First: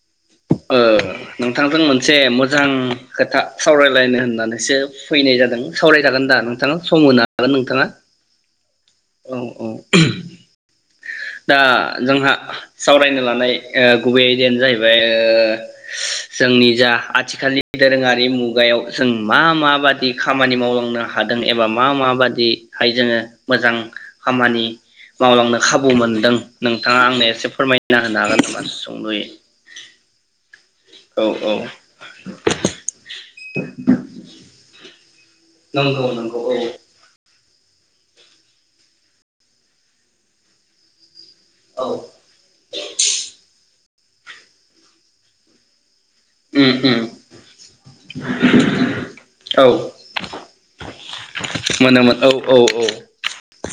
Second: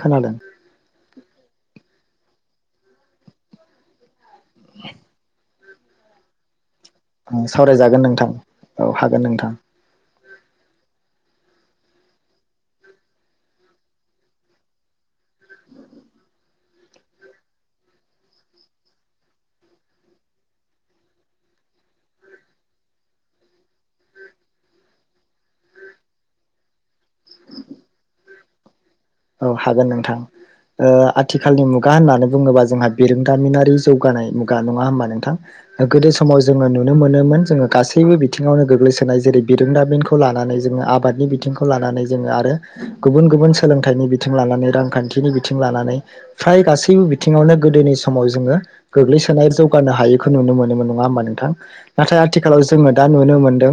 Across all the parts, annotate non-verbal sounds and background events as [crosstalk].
खोनादों नोंथांजों मोनसे। मोनसे मोजां खोथा सावरायलायनो होननानै। होननानैसो फैनाय जादों। सावरायजागोन दा नोंथां? सावरायजागोन नोंथां औ हागोन नोंथां। दा जोंहा सावरायनो लानाय गुबै आयदायानो जाहैबाय। बे जोंनि जा आथिखालनि दोरोङारि मुगायाव जों मा माबादि खामानि मावलांनो हादों। एबा मा माबादिहाय जोङो मोजां खामानि मावलांनो खाबु मोनदों नोंथाङा आंनो एसे फोरमायना होनो हागोन ना। थंलु [inaudible] [unintelligible] औ हागोन नोंथां आथिखालनि मुगा होननानै बुङोबा जोंहा बिरोंदामिनारि जौगानाय मुगा नङा होमबा नोंथां? नंगौ गोदो समाव नंगौ जोङो औ नुनो मोनोमोन। जोङो गासैबो बिथिङाव गोग्लैसोनाय जेरै बिरोंदाबिनखौ लानानै जोङो आबादनि बिथि औ लानानै जोङो आरो गुबुन गुबुन सोलों सोलोंथाइनि बिथिं लानानै रांखान्थिनि बिथिं लानानै। फ्राय उम उम गासैबो बिथिङावनो गोदोनि समाव जोङो गोग्लैसोनाय औ जौगानो हायखौ नुनो मोनोमोन नङा होमा नोंथां। मोनोमोन नाथाय औ औ आथिखालाव जोङो दा नुनो मोनदों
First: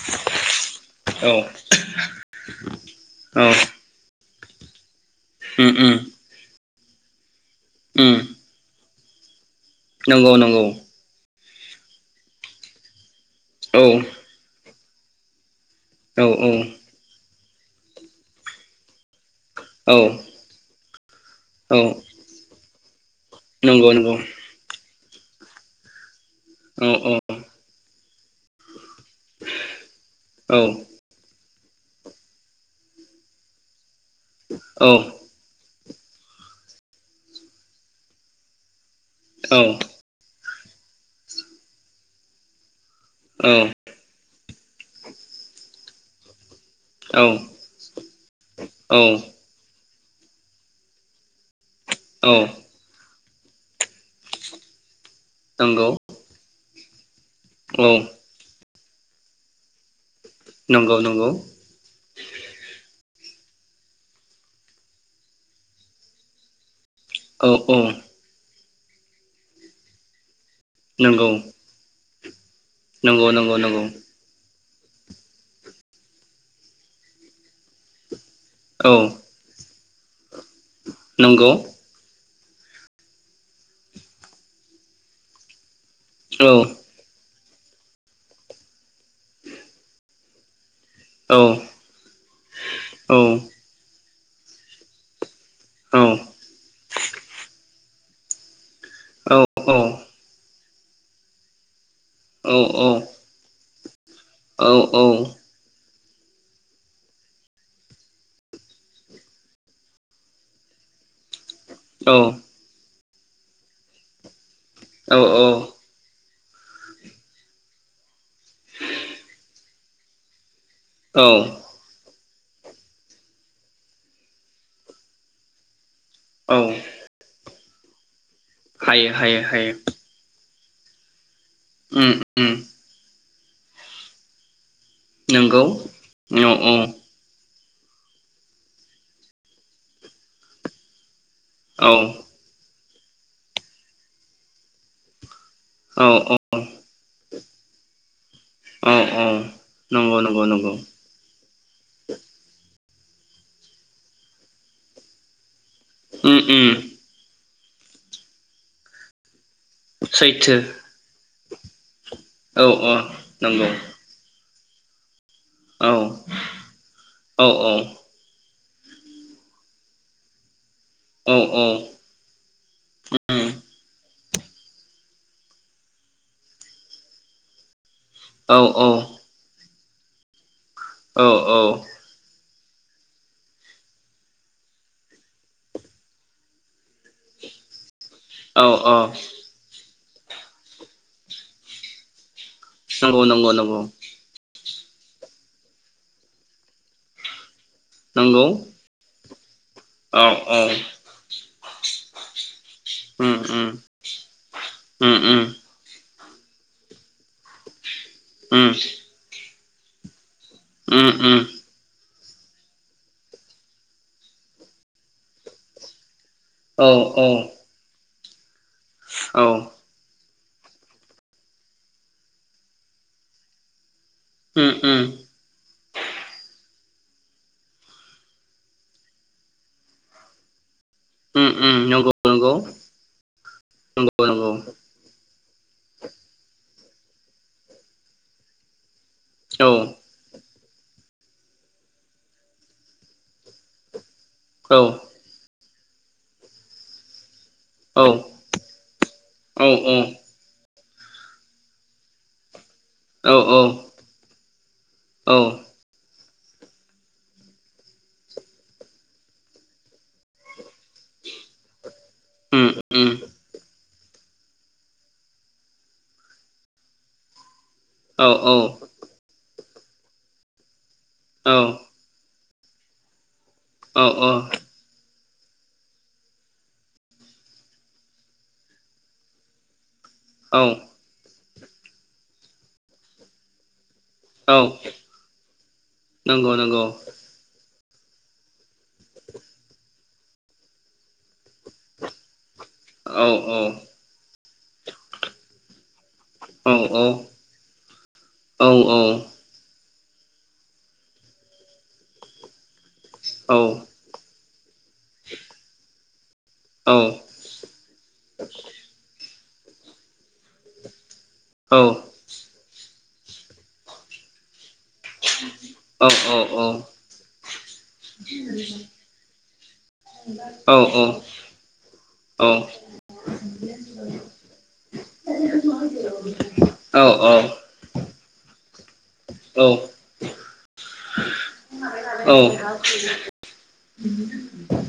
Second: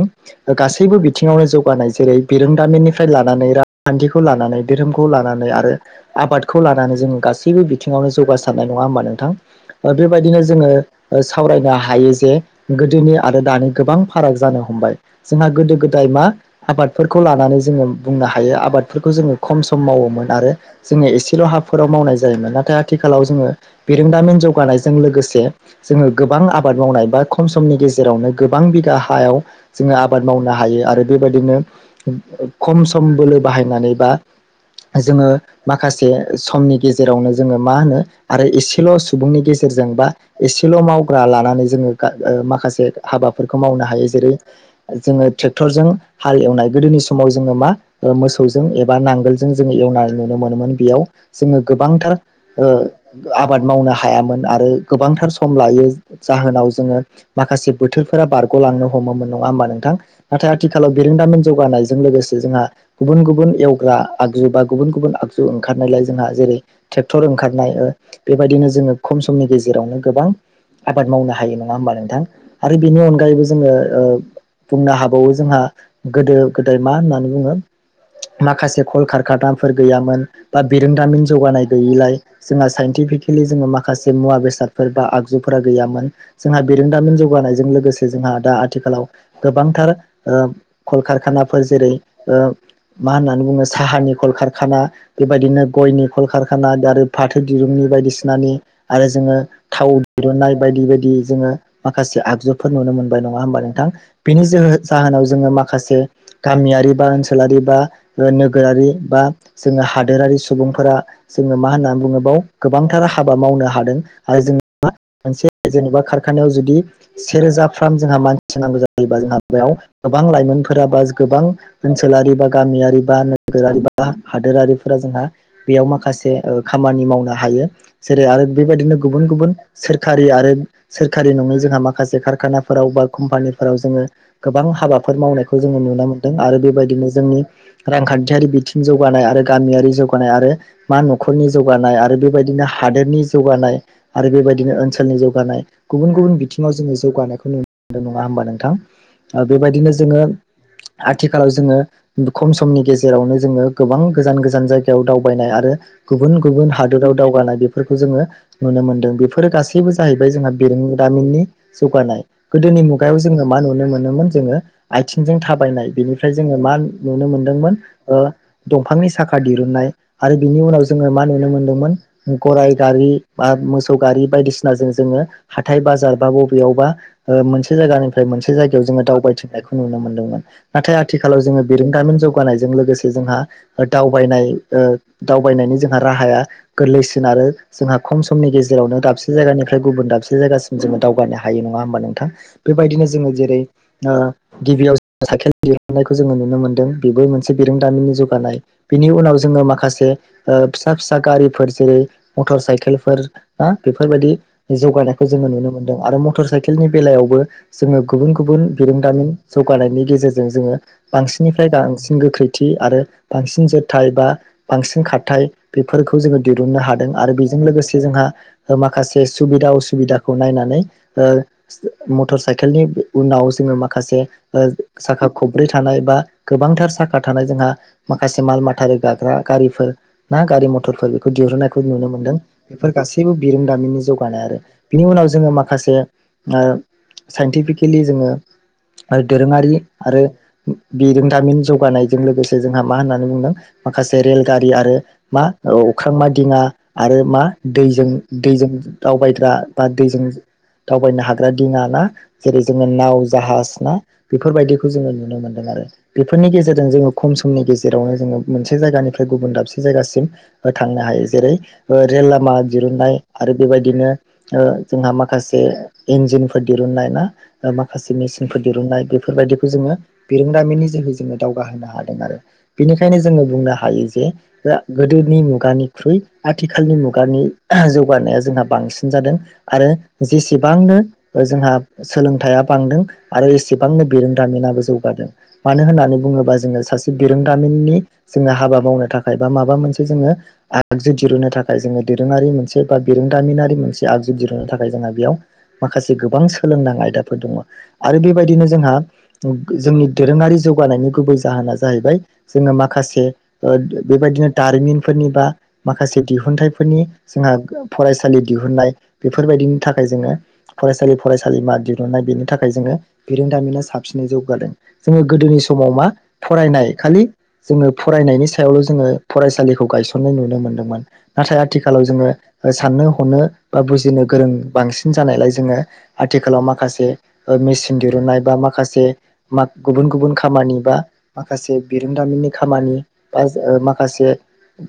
गासैबो औ बिथिङावनो जौगानाय जेरै बिरोंदामिननिफ्राय औ लानानै रांखान्थिखौ खौ लानानै। धोरोमखौ ल उम आरो उम आबादखौ लानानै जों गासैबो गासैबो बिङाव उम जौगासारनाय नङा होनबा? थां ओ नंगौ बेबायदिनो नंगौ जोङो ओ सिस सावरायनो हायो जे गोदोनि। आरो दानि औ गोबां फाराग जानो हमबाय। जोंहा गोदोग गोदाय औ मा आबादफोरखौ लानानै जोङो बुंनो हायो आबादफोरखौ जोङो खम सम मावोमोन औ आरो जोंनि एसे बेल' औ हाफोराव मावनाय जायोमोन नाथाय आथ खालाव जोंङो नंगौ नंगौ बिरोंदामिन जौगानाय जों लोगोसे जोङो गोबां आबाद औ मावनाय औ बा खम समनि गेजे जेरावनो गोबां बिदा हायाव जोङो आबाद मावनो औ हायो आरो बेबायदिनो खम सम बोलो बाहायनानै बा औ जोङो माखासे समनि गेजेरावनो जोङो मा होनो आरो एसेल' सुबुंनि गेजेरजों बा एसेल' मावग्रा लानानै जोङो गा गा माखासे हाबाफोरखौ मावनो हायो जेरै जोङो ट्रेक्टरजों हाल एवनाय गोदोनि औ समाव जोङो मा ओ मोसौजों एब बा औ नांगोलजों जों एवनाय नुनो मोनोमोन बेयाव जोङो गोबांथार ओ आबाद मावनो हायामोन आरो गोबांथार सम नंगौ लायो जाहोनाव जोंङो माखासे औ बोथोरफोरा बारग'लांनो ह हमोमोन नङा होमबा नोंथां? नाथाय आथिखालाव नंगौ नंगौ बेरोंदामिन जौगानायजों लोगोसे जोंहा गुबुन गुबुन एव ग्रा आगजु बा गुबुन गुबुन आगजु ओंखारनायलाय जोंहा जेरै ट्रेक्टर औ ओंखारनाय औ ओ बेबायदिनो ज जोङो खम समनि गेजेरावनो गोबां आबाद नंगौ मावनो हायो नङा होमबा नोंथां? आरो बेनि नंगौ अनगायैबो नंगौ जोङो नंगौ ओ बुंनो हाबावो जोंहा गोदो गोदाय मा होननानै बुङो माखासे औ कलखार खानाफोर गैयामोन बा बिरोंदामिन नंगौ जौगानाय गैयिलाय जोंहा साइन्टिफिकेलि जोङो माखासे मुवा बेसादफोर बा आगजुफोरा गैयामोन औ जोंहा बेरोंदामिन जौगानाय जों लोगोसे जोंहा दा आथिखालाव गोबांथार ओ कलखार औ खानाफोर जेरै ओ मा औ होननानैुङो साह आ नि कलखारखाना बेबायदिनो औ गयनि कलकारखाना दारो फाथो दिरुंनि बायदिसिनानि आरो जोङो औ थाव दिहुननाय बायदि बायदि जोङो माखासे औ आगजुफोर औ नुनो मोनबाय नङा होमबा नोंथां? बिनि जोहो जाहोनाव जोङो माखासे गामियारि बा ओनसोलारि बा नोगोरारि बा जोङो हादोरारि सुबुंफोरा जोङो मा होन्ना औ बुङोबाव गोबां थार हाबा मावनो हादों आरो जों मा मोनसे औ जेनेबा खार खानायाव जुदि सेरोजाफ्राम जोंहा मानसि नांगौ जायोबा जोंहा बेयाव गोबां लाइमोन फोराबा जा औ गोबां ओनसोलारि बा गामियारि बा नोगोरारि बा हादोरारिफोरा जोंहा बेयाव माखा खासे औ ओ खामानि मावनो हायो । जेरै आरो बेबायदिनो हायो गुबुन हायो गुबुन हायो सोरखारि आरो सोरखारि नङै जोंहा उम माखासे उम खारखानाफोराव बा कम्पानिफोराव जोङो गोबां हा हाबाफोर मावनायखौ नंगौ जोंङो नुनो मोन्दों औ आरो बेबायदिनो जोंनि रांखान्थियारि बिथिं जौगानाय आरो गामियारि जौगानाय आरो मानह खरनि औ जौगानाय आरो बेबायदिनो हा हादोदनि जौगानाय आरो बेबायदिनो ओनसोलनि जौगानाय। औ गुबुन गुबुन बिथिंङाव जोंङो जौगानाय [unintelligible] दा होनोमबा नोंथां औ औ ओ बेबायदिनो नंगौ जोंङो नंगौ नंगौ आथिखालाव जोङो। खम समनि गेजेरावनो जोंङो गोबां गोजान गोजान जायगायाव दावबायनाय आरो। उम गुबुन उम गुबुन हादोराव दावगानाय बे फोरखौजोंङो नुनो मोनदों बेफ फोर गासैबो जाहैबाय जोंहा सैथो बिरोंदामिननि जौगानाय औ गोदोनि औ मुगायाव जोंङो मा नंगौ नुनो मोनोमोन जोंङो। आयथिख जों थाबायनाय औ बेनिफ्राय जोंङो मान नुनो औ मोनदोंमोन ओ। दंफांनि साखा दिरुननाय आरो बिनि उनावज जोंङो मा औ नुनो औ मोनदोंमोन उम गराय गारि उम बाब मोस सौ गारि बायदिसिना जों जोंङो हाथाय बाजार बा बबेयावबा ओ मोनसे जायगानिफ फ्राय मोनसे औ जायगायाव जोंङो दावबायथिंननायख नुनो मोनदोंमोन। नाथाय आथिखालाव औ औ जोंङोब बिरोंदामिन जौगानायज जों लोगोसे जोंहा ओ दावबायनाय ओ दावबायनायनि जोंहा राहाया गोरलैसिन आरो जोंहाब खम समनि औ औ गेजेरावनो दाबसे जायगानिफ्राय गुबुन दाबसे जो जायगासिम जोंङो दावगानो हायो नंङा होमबा नोंथां। बेबायदिनो नंगौ जोंङो नंगौ जेरै नंगौ ओ गिबियावज साइखेल दिरुनायखौ जोंङो नु नो मोनदों बेबो मोनस बिरोंदामिननि नंगौ जौगानाय बिनि उनावज जोंङो माख खासे औ औ ओ फिसा फिसा गारि फोर‌ जेरै मथरसाइक उम उम बेफोरबायदि उम जौगानायखौ उम जोंङो नुनो मोनदों आरो मटर साइकेलनि बेलायावबो जोंङो गुबुन गुबुन उम बिरोंदामिन जौगानायनि गेजेरजों जोंङो उम उम बांसिननिफ्राय बांसिन गोख्रैथि आरो बांसिन जोरथाय बा बांसिन खार बेफोरखौ खौ जोंङो दिरुननो औ हादों औ आरो बेजों लोगोसे जोंहा माखासे औ सुबिदा असुबिदा नायनानै मर ओ साइकेलनि उनाव जोङो माखासे उम उम साखा खब्रै थानाय बा गोबांथार साखा थानाय जोंहा माखासे माल माथारि रोगाग्रा गारिफोर ना गारि मथर थरफोर बेखौ दिहुननायखौ उम नुनो नंगौ मोन्दों। नंगौ बेफोर गासैबो बिरोंदामिननि नंगौ जौगानाय नंगौ आरो बिनि उनाव जोङो माखासे साइन्टिफिकेलि जोङो आरो दोरोङारि औ आरो बिरोंदामिन जौगानायजों लोगोसे जोंहा मा होननानै बुंदों माखासे रेल गारि औ आरो मा औ अख्रां मा दिङा आरो मा? दैजों दैजों दावबायग्रा औ बा दैजों दावबायनो हाग्रा दिङा ना जेरै जोङो नाव औ जाहाज ना बेफोरबायदिखौ जोङो औ नुनो मोनो। बेफोरनि गेजेरजों जोङो खम समनि गेजेरावनो जोङो मोनसे जायगानिफ्राय गुबुन दाबसे जायगासिम थांनो हायो। जेरै रेल लामा उम उम दिरुननाय आरो बेबायदि बिदिनो ओ जोंहा माखासे इन्जिनफोर दिरुननाय ना? माखासे औ मेसिनफोर दिरुननाय बेफोरबायदि बेखौ जोङो बिरोंदामिननि जोहै जोङो दावगाहोनो हादों आरो। बेनिखायनो जोङो बुंनो औ हायो जे दा गोदो नि मुगानिख्रुइ आथिखालनि मुगानि जौगानाया जोंहा बांसिन जादों आरो जेसेबांनो जोंहा सोलोंथाइया बांदों आरो एसे बांनो औ बिरोंदामिनाबो जौ हादों। मानो होननानै नंगौ बुङोबा जोङो नंगौ सासे बिरोंदामिननि जोङो हाबा मावनो थाखाय बा माबा मोनसे जोङो आगजु दिरुन्नो थाखाय जोङो दोरोङारि मोनसे बा औ बिरोंदामिनारि मोनसे आगजु जिरुन्नो थाखाय जोंहा बेयाव माखासे गोबां औ सोलोंनां औ आयदाफोर दङ'। आरो बेबायदिनो औ जोंहा जोंनि दोरोङारि जौगानायनि गुबै जाहोना जाहैबाय जोङो मा खासे औ ओ बेबायदिनो दारिमिनफोरनि बा मा हासिब औ दिहुनथाइफोरनि जोंहा फरायसालि दिहुननाय। बेफोरबायदिनि थाखाय जोङो फरायसालि फरायसालिमा औ दिरुननाय बेनि थाखाय जोङो बिरोंदामिना साबसिनै जौ हादों। जोङो गोदोनि समाव मा फरायनाय खालि जोङो फरायनायनि सायावल' जोङो फरायसालि खौ गायसननाय नुनो मोनदों नाथाय आथिखालाव जोङो साननो हनो बा बुजिनो गोरों बांसिन जानायलाय जोङो आथिखालाव माखासे ओ मेचन दिरुननाय बा मा खायसे मा गुबुन गुबुन खामानि बा माखासे औ बिरोंदामिननि खामानि बा माखासे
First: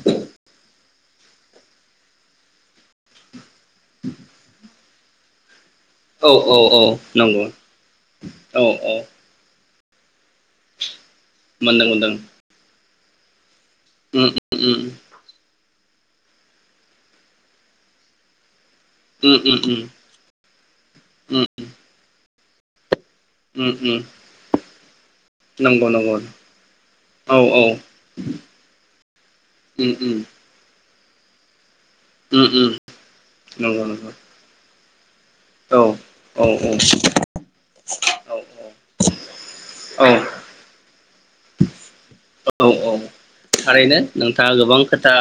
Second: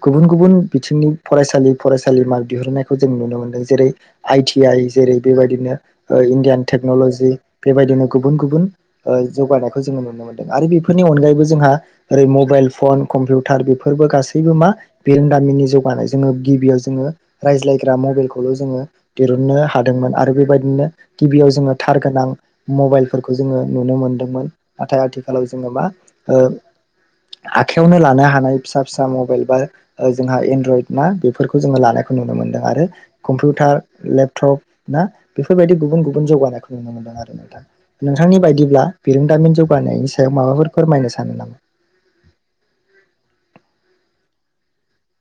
गुबुन गुबुन बिथिंनि फरायसालि फरायसालिमा दिहुननायखौ जों नुनो मोननाय जेरै आइटि आइ जेरै बेबायदिनो ओ इण्डियान औ औ टेक्नलजि नंगौ बेबायदिनो गुबुन औ गुबुन औ ओ जानायखौ जोङो नुनो मोनदों आरो बेफोर नि अनगायैबो जोंहा मोनदों मोनदों जेरै मबाइल फन कमपिउ टार बेफोरबो उम गासैबो मा उम बिरोंदामिननि जौ गानाय जोङो गिबियाव जोङो रायज्लायग्रा मबाइलखौल' जोङो उम दिरुननो उम उम हादोंमोन आरो बेबायदिनो गिबियाव जोङो उम थार गोनां मबाइल फोरखौ जोङो उम नुनो उम मोन ओम नाथाय आथिखालाव जोङो मा नंगौ नंगौ ओ औ औ आखायावनो लानो हानाय फिसा फिसा मबाइल बा उम ओ उम जोंहा एनरयद मा बेफोरखौ जोङो ला खौ नुनो उम मोनदों उम आरो कम्पिउटार नंगौ नंगौ लेपटप ना बेफोरबायदि औ गुबुन गुबुन औ जौगानायखौ नुनो औ मोनदों आरो नोंथां नोंथांनि बायदिब्ला बिरोंदामिन औ जौगानायनि सायाव माबाफोर फोरमायनो सा नामा औ औ थारैनो नोंथाङा गोबां खोथा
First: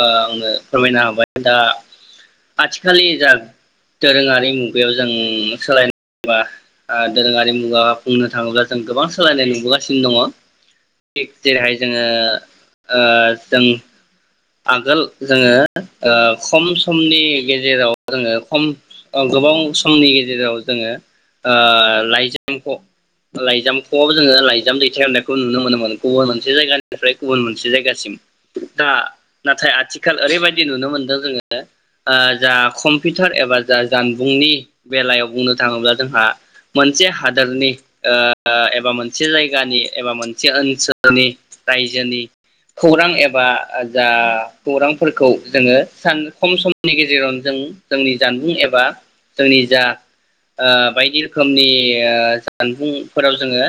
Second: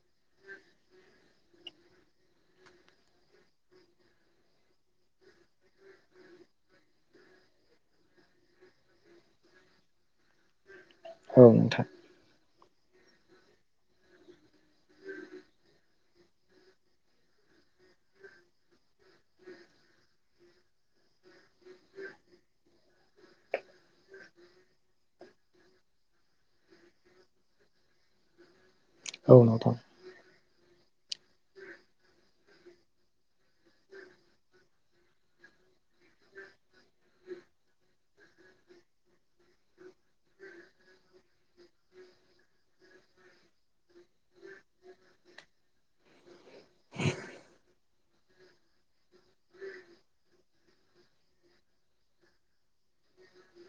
आंनो फोरमायनो हाबाय दा आथिखालनि जा दोरोङारि मुगायाव जों सोलायनाया दोरोङारि मुगा बुंनो थाङोब्ला जों गोबां सोलायनाय नुबोगासिनो दङ औ जेरैहाय नोंथां जोङो जों आगोल जोङो ओ खम समनि गेजेराव जोङो खम गोबाव समनि गेजेराव जोङो ओ लाइजामखौ लाइजामखौआव जोङो लाइजाम दैथायहनायखौ नुनो मोनोमोन गुबुन मोनसे जायगानिफ्राय गुबुन मोनसे जायगासिम दा औ नाथाय नोंथां आथिखालाव ओरैबायदि नुनो मोनदों जोङो जा कम्पिउटार एबा जा जानबुंनि बेलायाव बुंनो थाङोब्ला जोंहा मोनसे हादोरनि एबा मोनसे जायगानि एबा मोनसे ओनसोलनि जोंनि रायजोनि खौरां एबा जा खौरांफोरखौ जोङो सान खम समनि गेजेराव जों जोंनि जानबुं एबा जोंनि जा बायदि रोखोमनि जानबुंफोराव जोङो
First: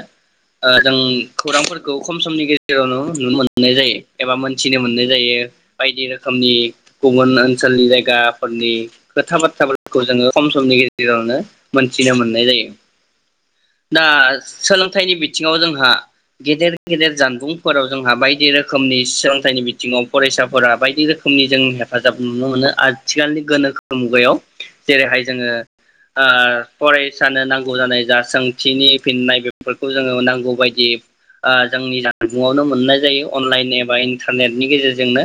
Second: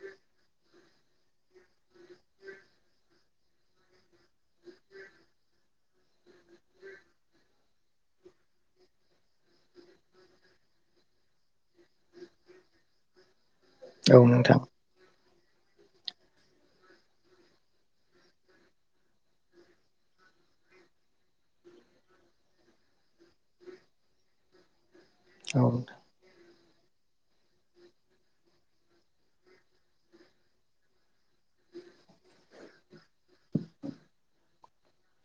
जों खौरांफोरखौ खम समनि गेजेरावनो नुनो मोननाय जायो एबा मोन्थिनो मोननाय जायो बायदि रोखोमनि गुबुन ओनसोलनि जायगाफोरनि खोथा बाथ्राफोरखौ जोङो खम समनि गेजेरावनो मोनथिनो मोननाय जायो दा औ नोंथां सोलोंथाइनि बि थिङाव जोंहा गेदेर गेदेर जानबुंफोराव जोंहा बायदि रोखोमनि सोलोंथाइनि बिथिङाव फरायसाफोरा बायदि रोखोमनि जों हेफाजाब नुनो मोनो आथिखालनि गोनोखो मुगायाव जेरैहाय जोङो औ ओ फरायसानो नांगौ जानाय जा सोंथिनि फिननाय बेफोरखौ जोङो नांगौ बायदि ओ जोंनि जानबुंवनो मोननाय जायो अनलाइन एबा इन्टारनेटनि गेजेरजोंनो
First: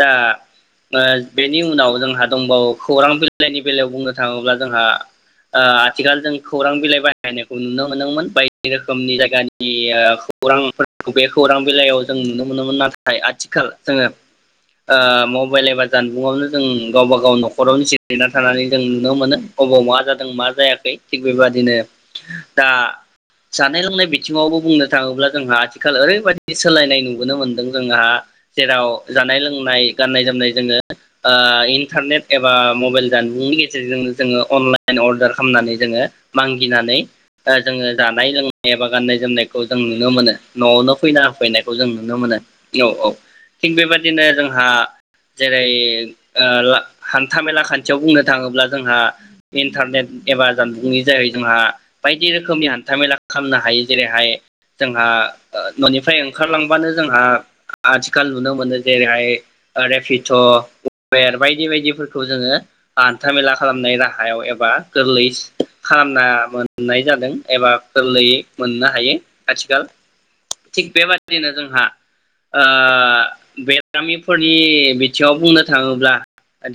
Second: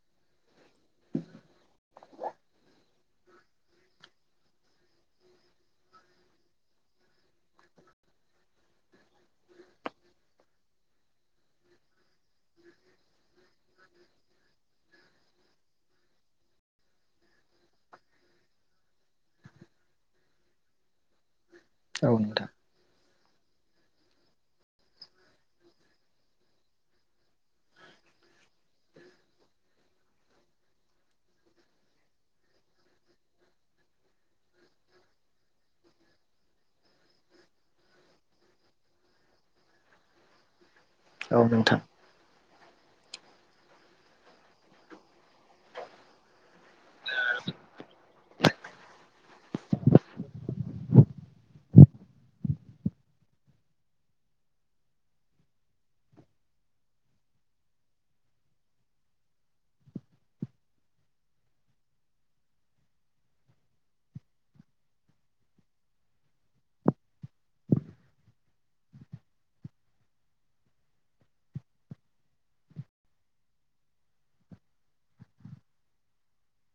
दा बेनि उनाव जोंहा दंबावो खौरां बिलाइनि बेलायाव बुंनो थाङोब्ला जोंहा आ आथिखाल जों खौरां बिलाइ बाहायनायखौ नुनो मोनदोंमोन बायदि रोखोमनि जायगानि आ खौरां बे खौरां बिलाइयाव जों नुनो मोनोमोन नाथाय आथिखाल जोङो ओ म मबाइलायबा जानबुंआवनो जों गावबा गाव न'खरावनो जिरायना थानानै जों नुनो मोनो अबाव मा जादों मा जायाखै थिग बेबादिनो नोंथां दा जानाय लोंनाय बिथिङावबो बुंनो थाङोब्ला जोंहा आथिखाल ओरैबायदि सोलायनाय नुबोनो मोन्दों जोंहा जेराव जानाय लोंनाय गाननाय जोमनाय जोङो ओ इन्टारनेट एबा मबाइल जानबुंनि गेजेरजों जोङो अनलाइन अर्डार खालामनानै जोङो मागिनानै जोङो जानाय लोंनाय एबा गाननाय जोमनाय खौ जों नुनो मोनो न'आवनो फैना औ होफैनायखौ नोंथां जों नुनो मोनो। औ औ थिग बेबाददिनो जोंहा जेरै हान्थामेला खान्थियाव बुंनो थाङोब्ला जोंहा इन्टारनेट एबा जानबुंनि जायै जोंहा बायदि रोखोमनि हान्था मेला खालामनो हायो जेरैहाय जोंहा न'निफ्राय ओंखारलांबानो जोंहा आथिखाल नुनो मोनो जेरैहाय रेपिट' उबेर बायदि बायदिफोरखौ जोङो हान्थामेला खालामनाय राहायाव एबा गोरलै खालामना मोननाय जादों एबा गोरलैयै मोननो हायो। आथिखाल थिग बेबाददिनो जोंहा ओ बेरामिफोरनि बिथिङाव बुंनो थाङोब्ला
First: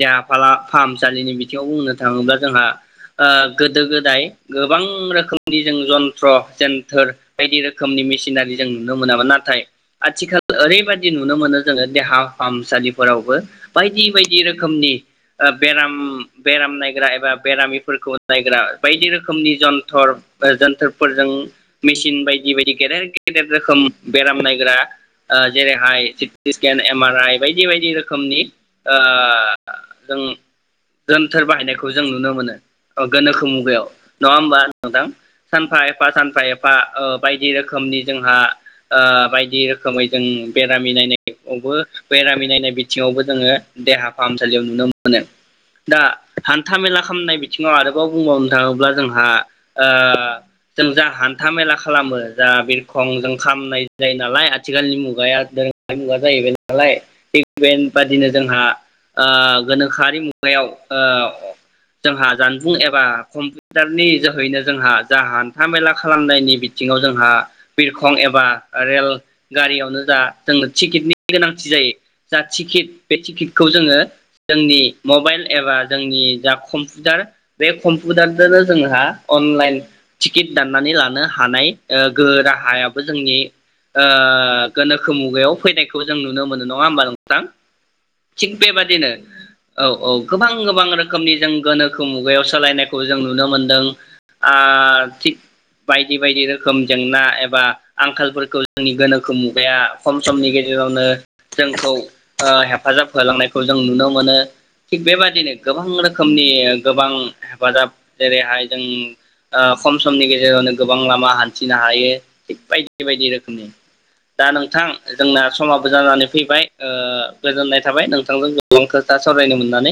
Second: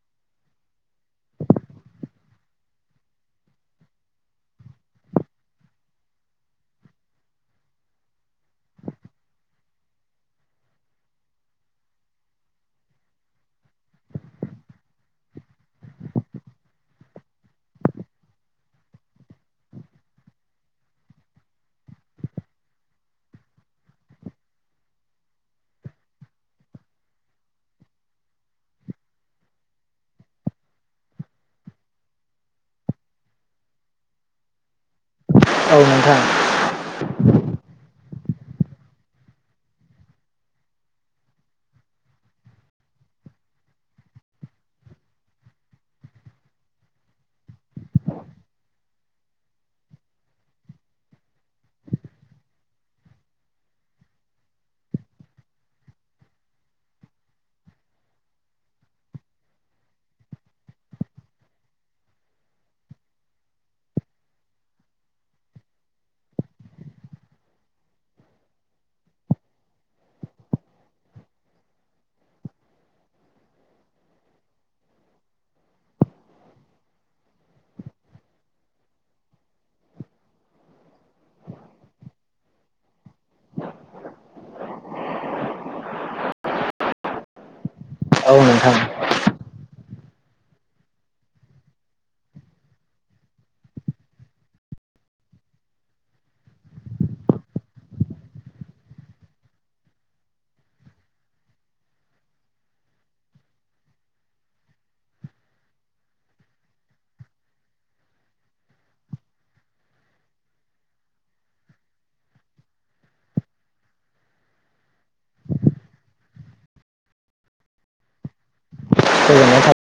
देहा फालाम-फाहामसालिनि बिथिङाव बुंनो थाङोब्ला जोंहा गोदो गोदाय गोबां रोखोमनि जों जन्थ्र जोन्थोर बायदि रोखोमनि मेसिनारि जों नुनो मोनामोन नाथाय आथिखाल ओरैबायदि नुनो मोनो जोङो देहा फाहामसालिफोरावबो बायदि बायदि रोखोमनि ओ बेराम बेराम नायग्रा एबा बेरामिफोरखौ नायग्रा बायदि रोखोमनि जन्थर जोनथोरफोरजों मेसिन बायदि बायदि गेदेर गेदेर रोखोम बेराम नायग्रा जेरैहाय CT scan M R I बायदि बायदि रोखोमनि ज जोनथोर बाहायनायखौ जों नुनो मोनो गोनोखो मुगायाव नङा होनबा औ नोंथां सानफा औ एफा नोंथां सानफा एफा रोखोमनि जोंहा ओ बायदि रोखोमै जों बेरामि नायनायबो बेरामि नायनाय बिथिङावबो जोङो देहा फाहामसालियाव नुनो मोनो दा हान्था मेला खालामनाय बिथिङाव आरोबाव बुंबावनो थाङोब्ला जोंहा जों जा हान्था मेला खालामो जा बिरखं जों खालामनाय जायो नालाय आथिखालनि मुगाया दोरोङारि मुगा जाहैबाय नालाय थिग बेबादिनो जोंहा ओ गोनोखोआरि मुगायाव ओ जोंहा जानबुं एबा कम्पिउटारनि जोहैनो जोंहा जा हान्था मेला खालामनायनि बि थिङाव जोंहा बिरखं एबा रेल गारियावनो जा जोंनो टिकेटनि गोनांथि जायो जा टिकेट बे टिकेटखौ जोङो जोंनि मबाइल एबा जोंनि जा कम्पिउटार बे कम्पिउटारजोंनो जोंहा अनलाइन टिकेट दाननानै लानो हानाय ओ गोहो राहायाबो जोंनि ओ गोनोखो मुगायाव फैनायखौ जों नुनो मोनो नङा होमबा नोंथां। औ थिग बेे नोंथां बादिनो औ औ गोबां गोबां रोखोमनि जों गोनोखो मुगायाव सोलायनायखौ जों नुनो मोनदों आ थिग बायदि बायदि रोखोम रोखोम जेंना एबा आंखालफोरखौ जोंनि गोनोखो मुगाया खम समनि गेजेरावनो जोंखौ ओ हेफाजाब होलांनायखौ जों नुनो मोनो थिग बेबादिनो गोबां रोखोमनि गोबां हेफाजाब जेरैहाय जों ओ खम समनि गेजेरावनो गोबां लामा हान थिनो हायो थिग बायदि बायदि रोखोमनि दा नोंथां जोंना समाबो जानानै फैबाय ओ गोजोननाय थाबाय नोंथांजों गोबां खोथा सावरायनो गोजोननाय मोननानै